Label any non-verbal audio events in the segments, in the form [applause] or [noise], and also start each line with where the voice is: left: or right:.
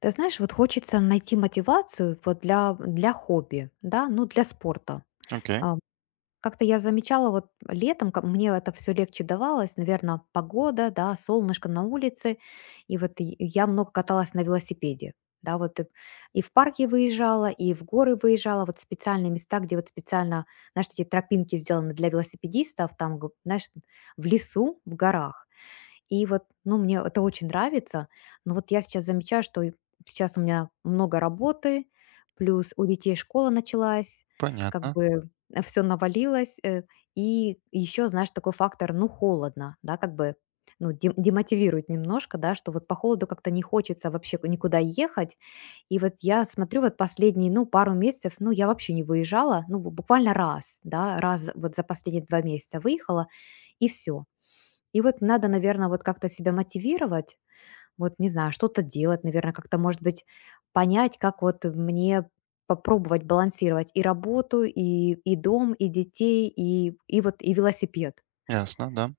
left: Ты знаешь, вот хочется найти мотивацию вот для хобби, да, ну для спорта.
right: Окей,
left: А, Как-то я замечала, вот летом мне это все легче давалось, наверное, погода, да, солнышко на улице, и вот и я много каталась на велосипеде, да, вот и в парке выезжала, и в горы выезжала, вот специальные места, где вот специально, знаешь, эти тропинки сделаны для велосипедистов, там, знаешь, в лесу, в горах. И вот, ну, мне это очень нравится, но вот я сейчас замечаю, что и сейчас у меня много работы, плюс у детей школа началась, как
right: понятно,
left: бы все навалилось, и еще, знаешь, такой фактор, ну, холодно, да, как бы, ну, демотивирует немножко, да, что вот по холоду как-то не хочется вообще никуда ехать, и вот я смотрю, вот последние, ну, пару месяцев, ну, я вообще не выезжала, ну, буквально раз, да, раз вот за последние 2 месяца выехала, и все. И вот надо, наверное, вот как-то себя мотивировать, вот, не знаю, что-то делать, наверное, как-то, может быть, понять, как вот мне попробовать балансировать и работу, и дом, и детей, и вот, и велосипед.
right: ясно, да.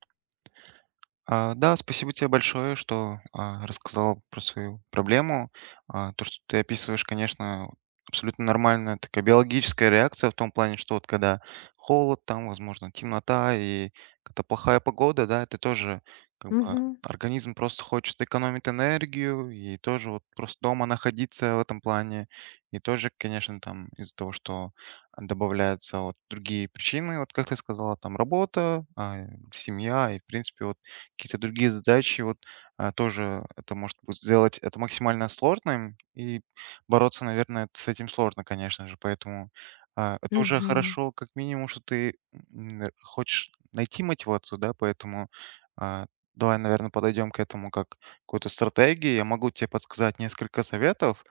right: А, да, спасибо тебе большое, что рассказал про свою проблему. А, то, что ты описываешь, конечно, абсолютно нормальная такая биологическая реакция в том плане, что вот когда холод, там, возможно, темнота и какая-то плохая погода, да, это тоже как бы
left: Мгм.
right: организм просто хочет экономить энергию и тоже вот просто дома находиться в этом плане. И тоже, конечно, там из-за того, что добавляются вот другие причины, вот как ты сказала, там работа, семья и, в принципе, вот какие-то другие задачи, вот, тоже это может быть сделать это максимально сложным, и бороться, наверное, с этим сложно, конечно же. Поэтому, это уже
left: Мгм.
right: хорошо, как минимум, что ты, хочешь найти мотивацию, да, поэтому, а, давай, наверное, подойдем к этому как к какой-то стратегии. Я могу тебе подсказать несколько советов,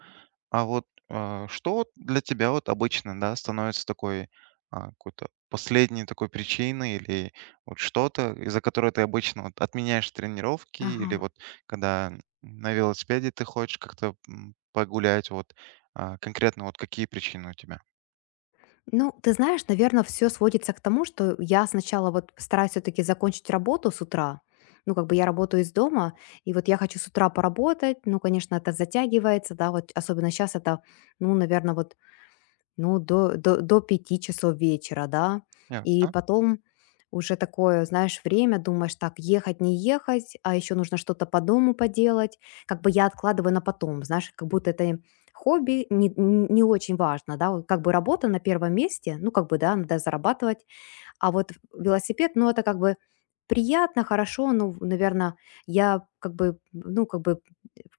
right: а вот, что вот для тебя вот обычно, да, становится такой, какой-то последней такой причиной или вот что-то, из-за которой ты обычно вот отменяешь тренировки
left: Ага.
right: или вот когда на велосипеде ты хочешь как-то, погулять, вот, конкретно вот какие причины у тебя?
left: Ну, ты знаешь, наверное, все сводится к тому, что я сначала вот стараюсь все-таки закончить работу с утра. Ну, как бы я работаю из дома, и вот я хочу с утра поработать. Ну, конечно, это затягивается, да, вот особенно сейчас это, ну, наверное, вот. Ну, до 5 часов вечера, да. И
right: Ясно,
left: потом уже такое, знаешь, время, думаешь, так, ехать, не ехать, а еще нужно что-то по дому поделать. Как бы я откладываю на потом, знаешь, как будто это хобби не очень важно, да, вот как бы работа на первом месте, ну, как бы, да, надо зарабатывать, а вот велосипед, ну, это как бы приятно, хорошо, ну, наверное, я как бы, ну, как бы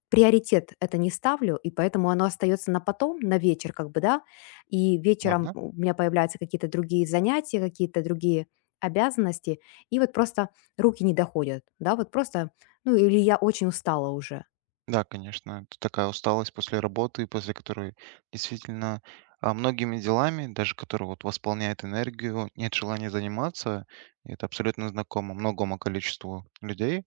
left: приоритет это не ставлю, и поэтому оно остается на потом, на вечер как бы, да. И вечером
right: ладно.
left: у меня появляются какие-то другие занятия, какие-то другие обязанности, и вот просто руки не доходят, да, вот просто, ну или я очень устала уже.
right: Да, конечно, это такая усталость после работы, после которой действительно многими делами, даже которые вот восполняют энергию, нет желания заниматься. И это абсолютно знакомо многому количеству людей.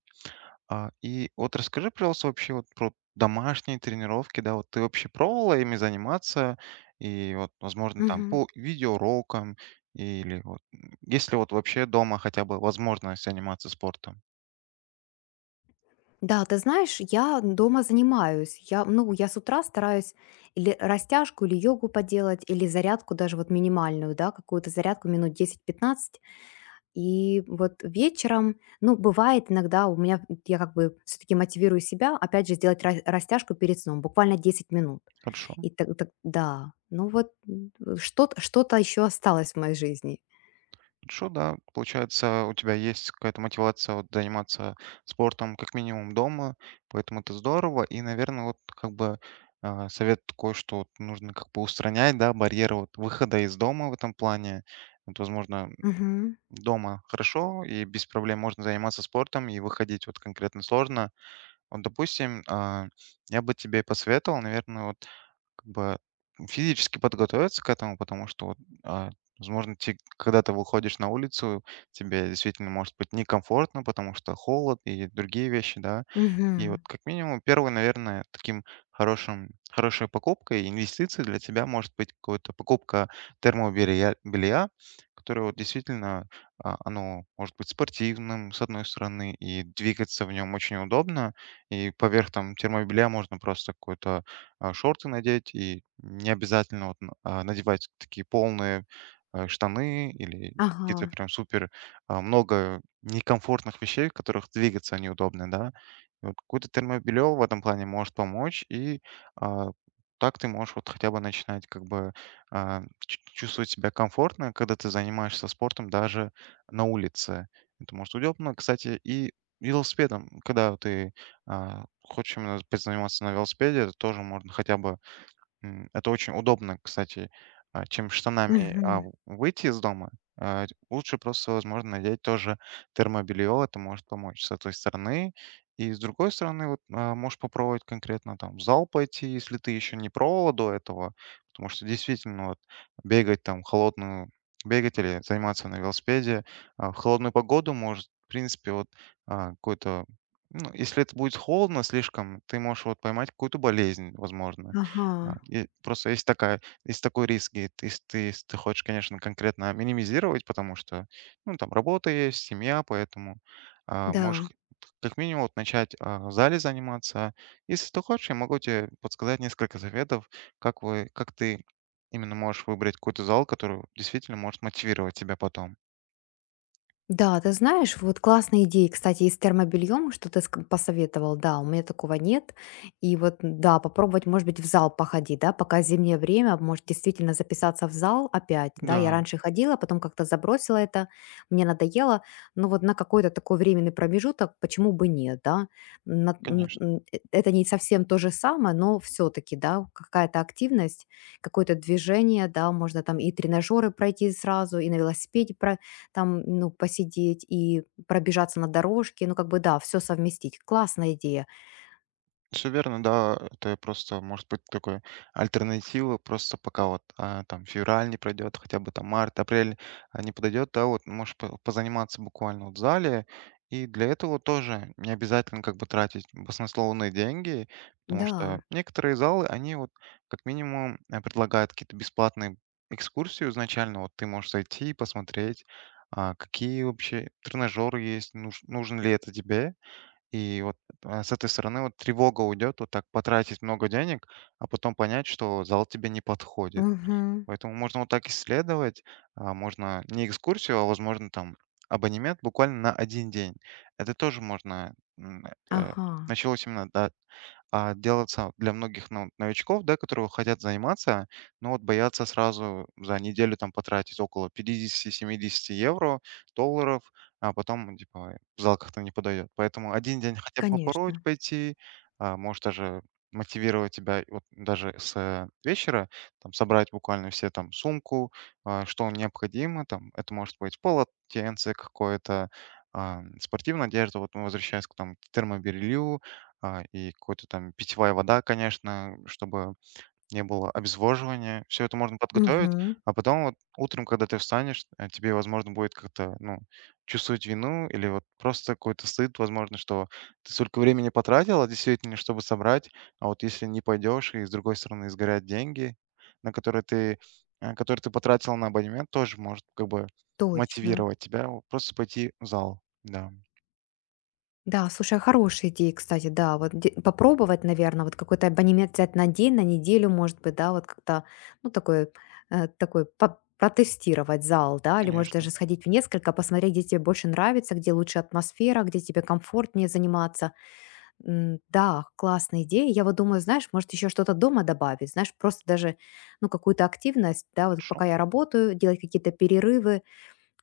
right: И вот расскажи, пожалуйста, вообще вот про домашние тренировки, да, вот ты вообще пробовала ими заниматься, и вот, возможно, там
left: Мгм.
right: по видеоурокам, или вот, есть ли вот вообще дома хотя бы возможность заниматься спортом?
left: Да, ты знаешь, я дома занимаюсь. Я с утра стараюсь или растяжку, или йогу поделать, или зарядку даже вот минимальную, да, какую-то зарядку минут 10-15. И вот вечером, ну, бывает иногда у меня, я как бы все-таки мотивирую себя, опять же, сделать растяжку перед сном, буквально 10 минут.
right: Хорошо.
left: И так, да, ну вот что-то еще осталось в моей жизни.
right: Хорошо, да. Получается, у тебя есть какая-то мотивация вот заниматься спортом как минимум дома, поэтому это здорово. И, наверное, вот как бы совет такой, что вот нужно как бы устранять, да, барьеры вот выхода из дома в этом плане. Вот, возможно,
left: Мгм.
right: дома хорошо и без проблем можно заниматься спортом и выходить вот конкретно сложно. Вот, допустим, я бы тебе посоветовал, наверное, вот как бы физически подготовиться к этому, потому что вот, а, возможно, те, когда ты выходишь на улицу, тебе действительно может быть некомфортно, потому что холод и другие вещи, да. И
left: Мгм.
right: вот как минимум первый, наверное, таким хорошим хорошей покупкой, инвестицией для тебя может быть какая-то покупка термобелья, белья, которое вот действительно, оно может быть спортивным, с одной стороны, и двигаться в нем очень удобно. И поверх там термобелья можно просто какой-то шорты надеть, и не обязательно вот надевать такие полные штаны или какие-то
left: Ага.
right: прям супер много некомфортных вещей, в которых двигаться неудобно, да. И вот какое-то термобелье в этом плане может помочь, и а, так ты можешь вот хотя бы начинать как бы чувствовать себя комфортно, когда ты занимаешься спортом даже на улице. Это может удобно, кстати, и велосипедом, когда ты хочешь именно заниматься на велосипеде, это тоже можно хотя бы М, это очень удобно, кстати, чем штанами,
left: Мгм.
right: в выйти из дома. А, лучше просто, возможно, надеть тоже термобелье. Это может помочь с этой стороны. И с другой стороны, вот, можешь попробовать конкретно там в зал пойти, если ты еще не пробовал до этого. Потому что действительно вот бегать там холодную бегать или заниматься на велосипеде, в холодную погоду может, в принципе, вот, а, какой-то ну, если это будет холодно слишком, ты можешь вот поймать какую-то болезнь, возможно.
left: Ага,
right: И просто есть такой риск, и ты хочешь, конечно, конкретно минимизировать, потому что, ну, там работа есть, семья, поэтому, можешь
left: да.
right: х как минимум вот начать, в зале заниматься. Если ты хочешь, я могу тебе подсказать несколько советов, как вы как ты именно можешь выбрать какой-то зал, который действительно может мотивировать тебя потом.
left: Да, ты знаешь, вот классная идея, кстати, и с термобельем, что ты посоветовал, да, у меня такого нет. И вот, да, попробовать, может быть, в зал походить, да, пока зимнее время, может, действительно записаться в зал опять, да, я
right: Да,
left: раньше ходила, потом как-то забросила это, мне надоело, но вот на какой-то такой временный промежуток, почему бы нет, да.
right: конечно.
left: Это не совсем то же самое, но все-таки, да, какая-то активность, какое-то движение, да, можно там и тренажеры пройти сразу, и на велосипеде там, ну, посидеть и пробежаться на дорожке. Ну, как бы да, все совместить. Классная идея.
right: Всё верно, да. Это просто может быть такой альтернатива. Просто пока вот, там февраль не пройдет, хотя бы там март, апрель, не подойдет, да, вот можешь по позаниматься буквально вот в зале. И для этого тоже не обязательно как бы тратить баснословные деньги, потому что
left: Да.
right: некоторые залы, они вот как минимум, предлагают какие-то бесплатные экскурсии изначально. Вот ты можешь зайти и посмотреть, какие вообще тренажеры есть, нужно ли это тебе. И вот, с этой стороны вот тревога уйдет, вот так потратить много денег, а потом понять, что зал тебе не подходит.
left: Мгм.
right: Поэтому можно вот так исследовать, можно не экскурсию, а, возможно, там абонемент буквально на один день. Это тоже можно, это
left: Ага.
right: началось именно, да, делаться вот для многих новичков, да, которые хотят заниматься, но вот боятся сразу за неделю там потратить около пятидесяти-семидесяти евро, долларов, а потом типа в зал как-то не подойдет. Поэтому один день хотя бы попробовать
left: Конечно.
right: пойти, может даже мотивировать тебя вот даже с вечера, там собрать буквально все там сумку, что необходимо, там это может быть полотенце какое-то, спортивная одежда, вот ну, возвращаясь к термобелью, и какой-то там питьевая вода, конечно, чтобы не было обезвоживания. Все это можно подготовить,
left: Мгм.
right: а потом вот утром, когда ты встанешь, тебе, возможно, будет как-то, ну, чувствовать вину или вот просто какой-то стыд, возможно, что ты столько времени потратила действительно, чтобы собрать, а вот если не пойдешь и, с другой стороны, сгорят деньги, на которые ты, которые ты потратил на абонемент, тоже может как бы
left: Точно.
right: мотивировать тебя вот просто пойти в зал. Да,
left: Да, слушай, хорошая идея, кстати, да, вот попробовать, наверное, вот какой-то абонемент взять на день, на неделю, может быть, да, вот как-то, ну, такой, такой протестировать зал, да, или может
right: конечно.
left: даже сходить в несколько, посмотреть, где тебе больше нравится, где лучше атмосфера, где тебе комфортнее заниматься. Да, классная идея. Я вот думаю, знаешь, может, еще что-то дома добавить, знаешь, просто даже, ну, какую-то активность, да, вот
right: Хорошо.
left: пока я работаю, делать какие-то перерывы,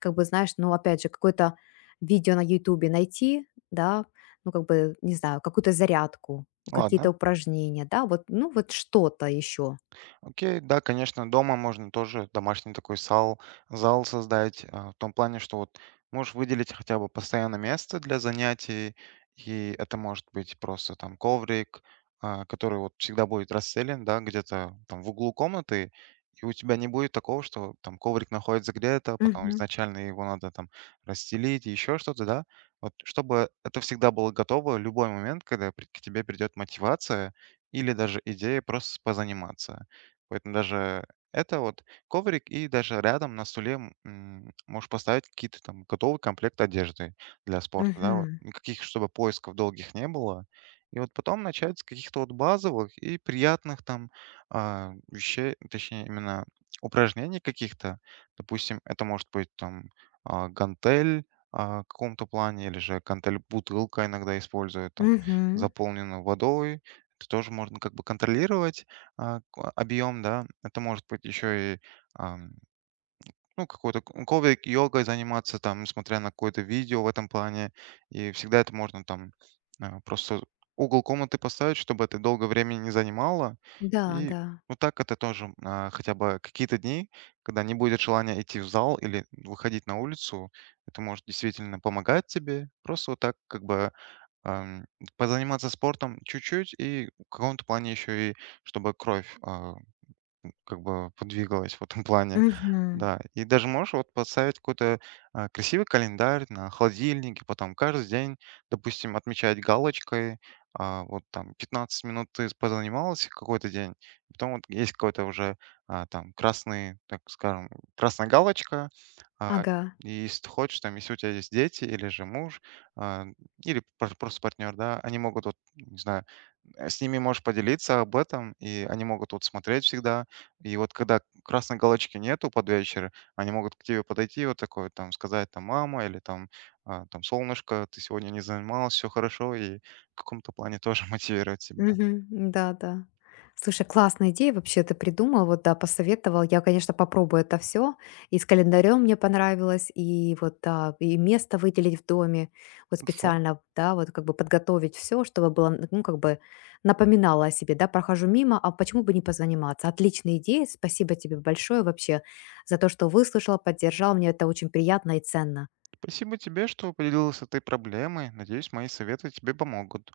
left: как бы, знаешь, ну, опять же, какое-то видео на Ютубе найти, да, ну, как бы, не знаю, какую-то зарядку, какие-то
right: Ладно.
left: упражнения, да, вот, ну, вот что-то еще.
right: Окей, да, конечно, дома можно тоже домашний такой зал создать, в том плане, что вот можешь выделить хотя бы постоянно место для занятий, и это может быть просто там коврик, который вот всегда будет расстелен, да, где-то там в углу комнаты, и у тебя не будет такого, что там коврик находится где-то, а потом
left: Угу,
right: изначально его надо там расстелить, еще что-то, да, вот чтобы это всегда было готово в любой момент, когда к тебе придет мотивация или даже идея просто позаниматься. Поэтому даже это вот коврик, и даже рядом на стуле можешь поставить какие-то там готовый комплект одежды для спорта, да, вот.
left: угу,
right: Никаких, чтобы поисков долгих не было. И вот потом начать с каких-то вот базовых и приятных там вещей, точнее, именно упражнений каких-то. Допустим, это может быть там гантель в каком-то плане, или же гантель бутылка иногда используют, там,
left: угу.
right: заполненную водой. Это тоже можно как бы контролировать объем, да. Это может быть еще и, ам, ну, какой-то к ковик-йогой заниматься, там, смотря на какое-то видео в этом плане. И всегда это можно там, просто угол комнаты поставить, чтобы это долго времени не занимало.
left: Да,
right: И
left: да.
right: вот так это тоже, хотя бы какие-то дни, когда не будет желания идти в зал или выходить на улицу, это может действительно помогать тебе. Просто вот так как бы, ам, позаниматься спортом чуть-чуть и в каком-то плане еще и чтобы кровь, как бы подвигалась в этом плане.
left: Угу.
right: Да, и даже можешь вот поставить какой-то, красивый календарь на холодильник, и потом каждый день, допустим, отмечать галочкой, вот там 15 минут ты позанималась какой-то день, потом вот есть какой-то уже, там красный, так скажем, красная галочка. А,
left: Ага.
right: и если ты хочешь, там, если у тебя есть дети или же муж, а, или партнер, да, они могут вот, не знаю, с ними можешь поделиться об этом, и они могут вот смотреть всегда. И вот когда красной галочки нету под вечер, они могут к тебе подойти вот такое, там, сказать, там, мама или там, там, солнышко, ты сегодня не занималась, все хорошо, и в каком-то плане тоже [laughs] мотивировать тебя.
left: Мгм. Да, да. Слушай, классная идея вообще ты придумал, вот да, посоветовал. Я, конечно, попробую это все. И с календарем мне понравилось, и вот да, и место выделить в доме, вот
right: Хорошо.
left: специально, да, вот как бы подготовить все, чтобы было, ну, как бы напоминало о себе, да, прохожу мимо, а почему бы не позаниматься? Отличная идея, спасибо тебе большое вообще за то, что выслушала, поддержал, мне это очень приятно и ценно.
right: Спасибо тебе, что поделилась этой проблемой. Надеюсь, мои советы тебе помогут.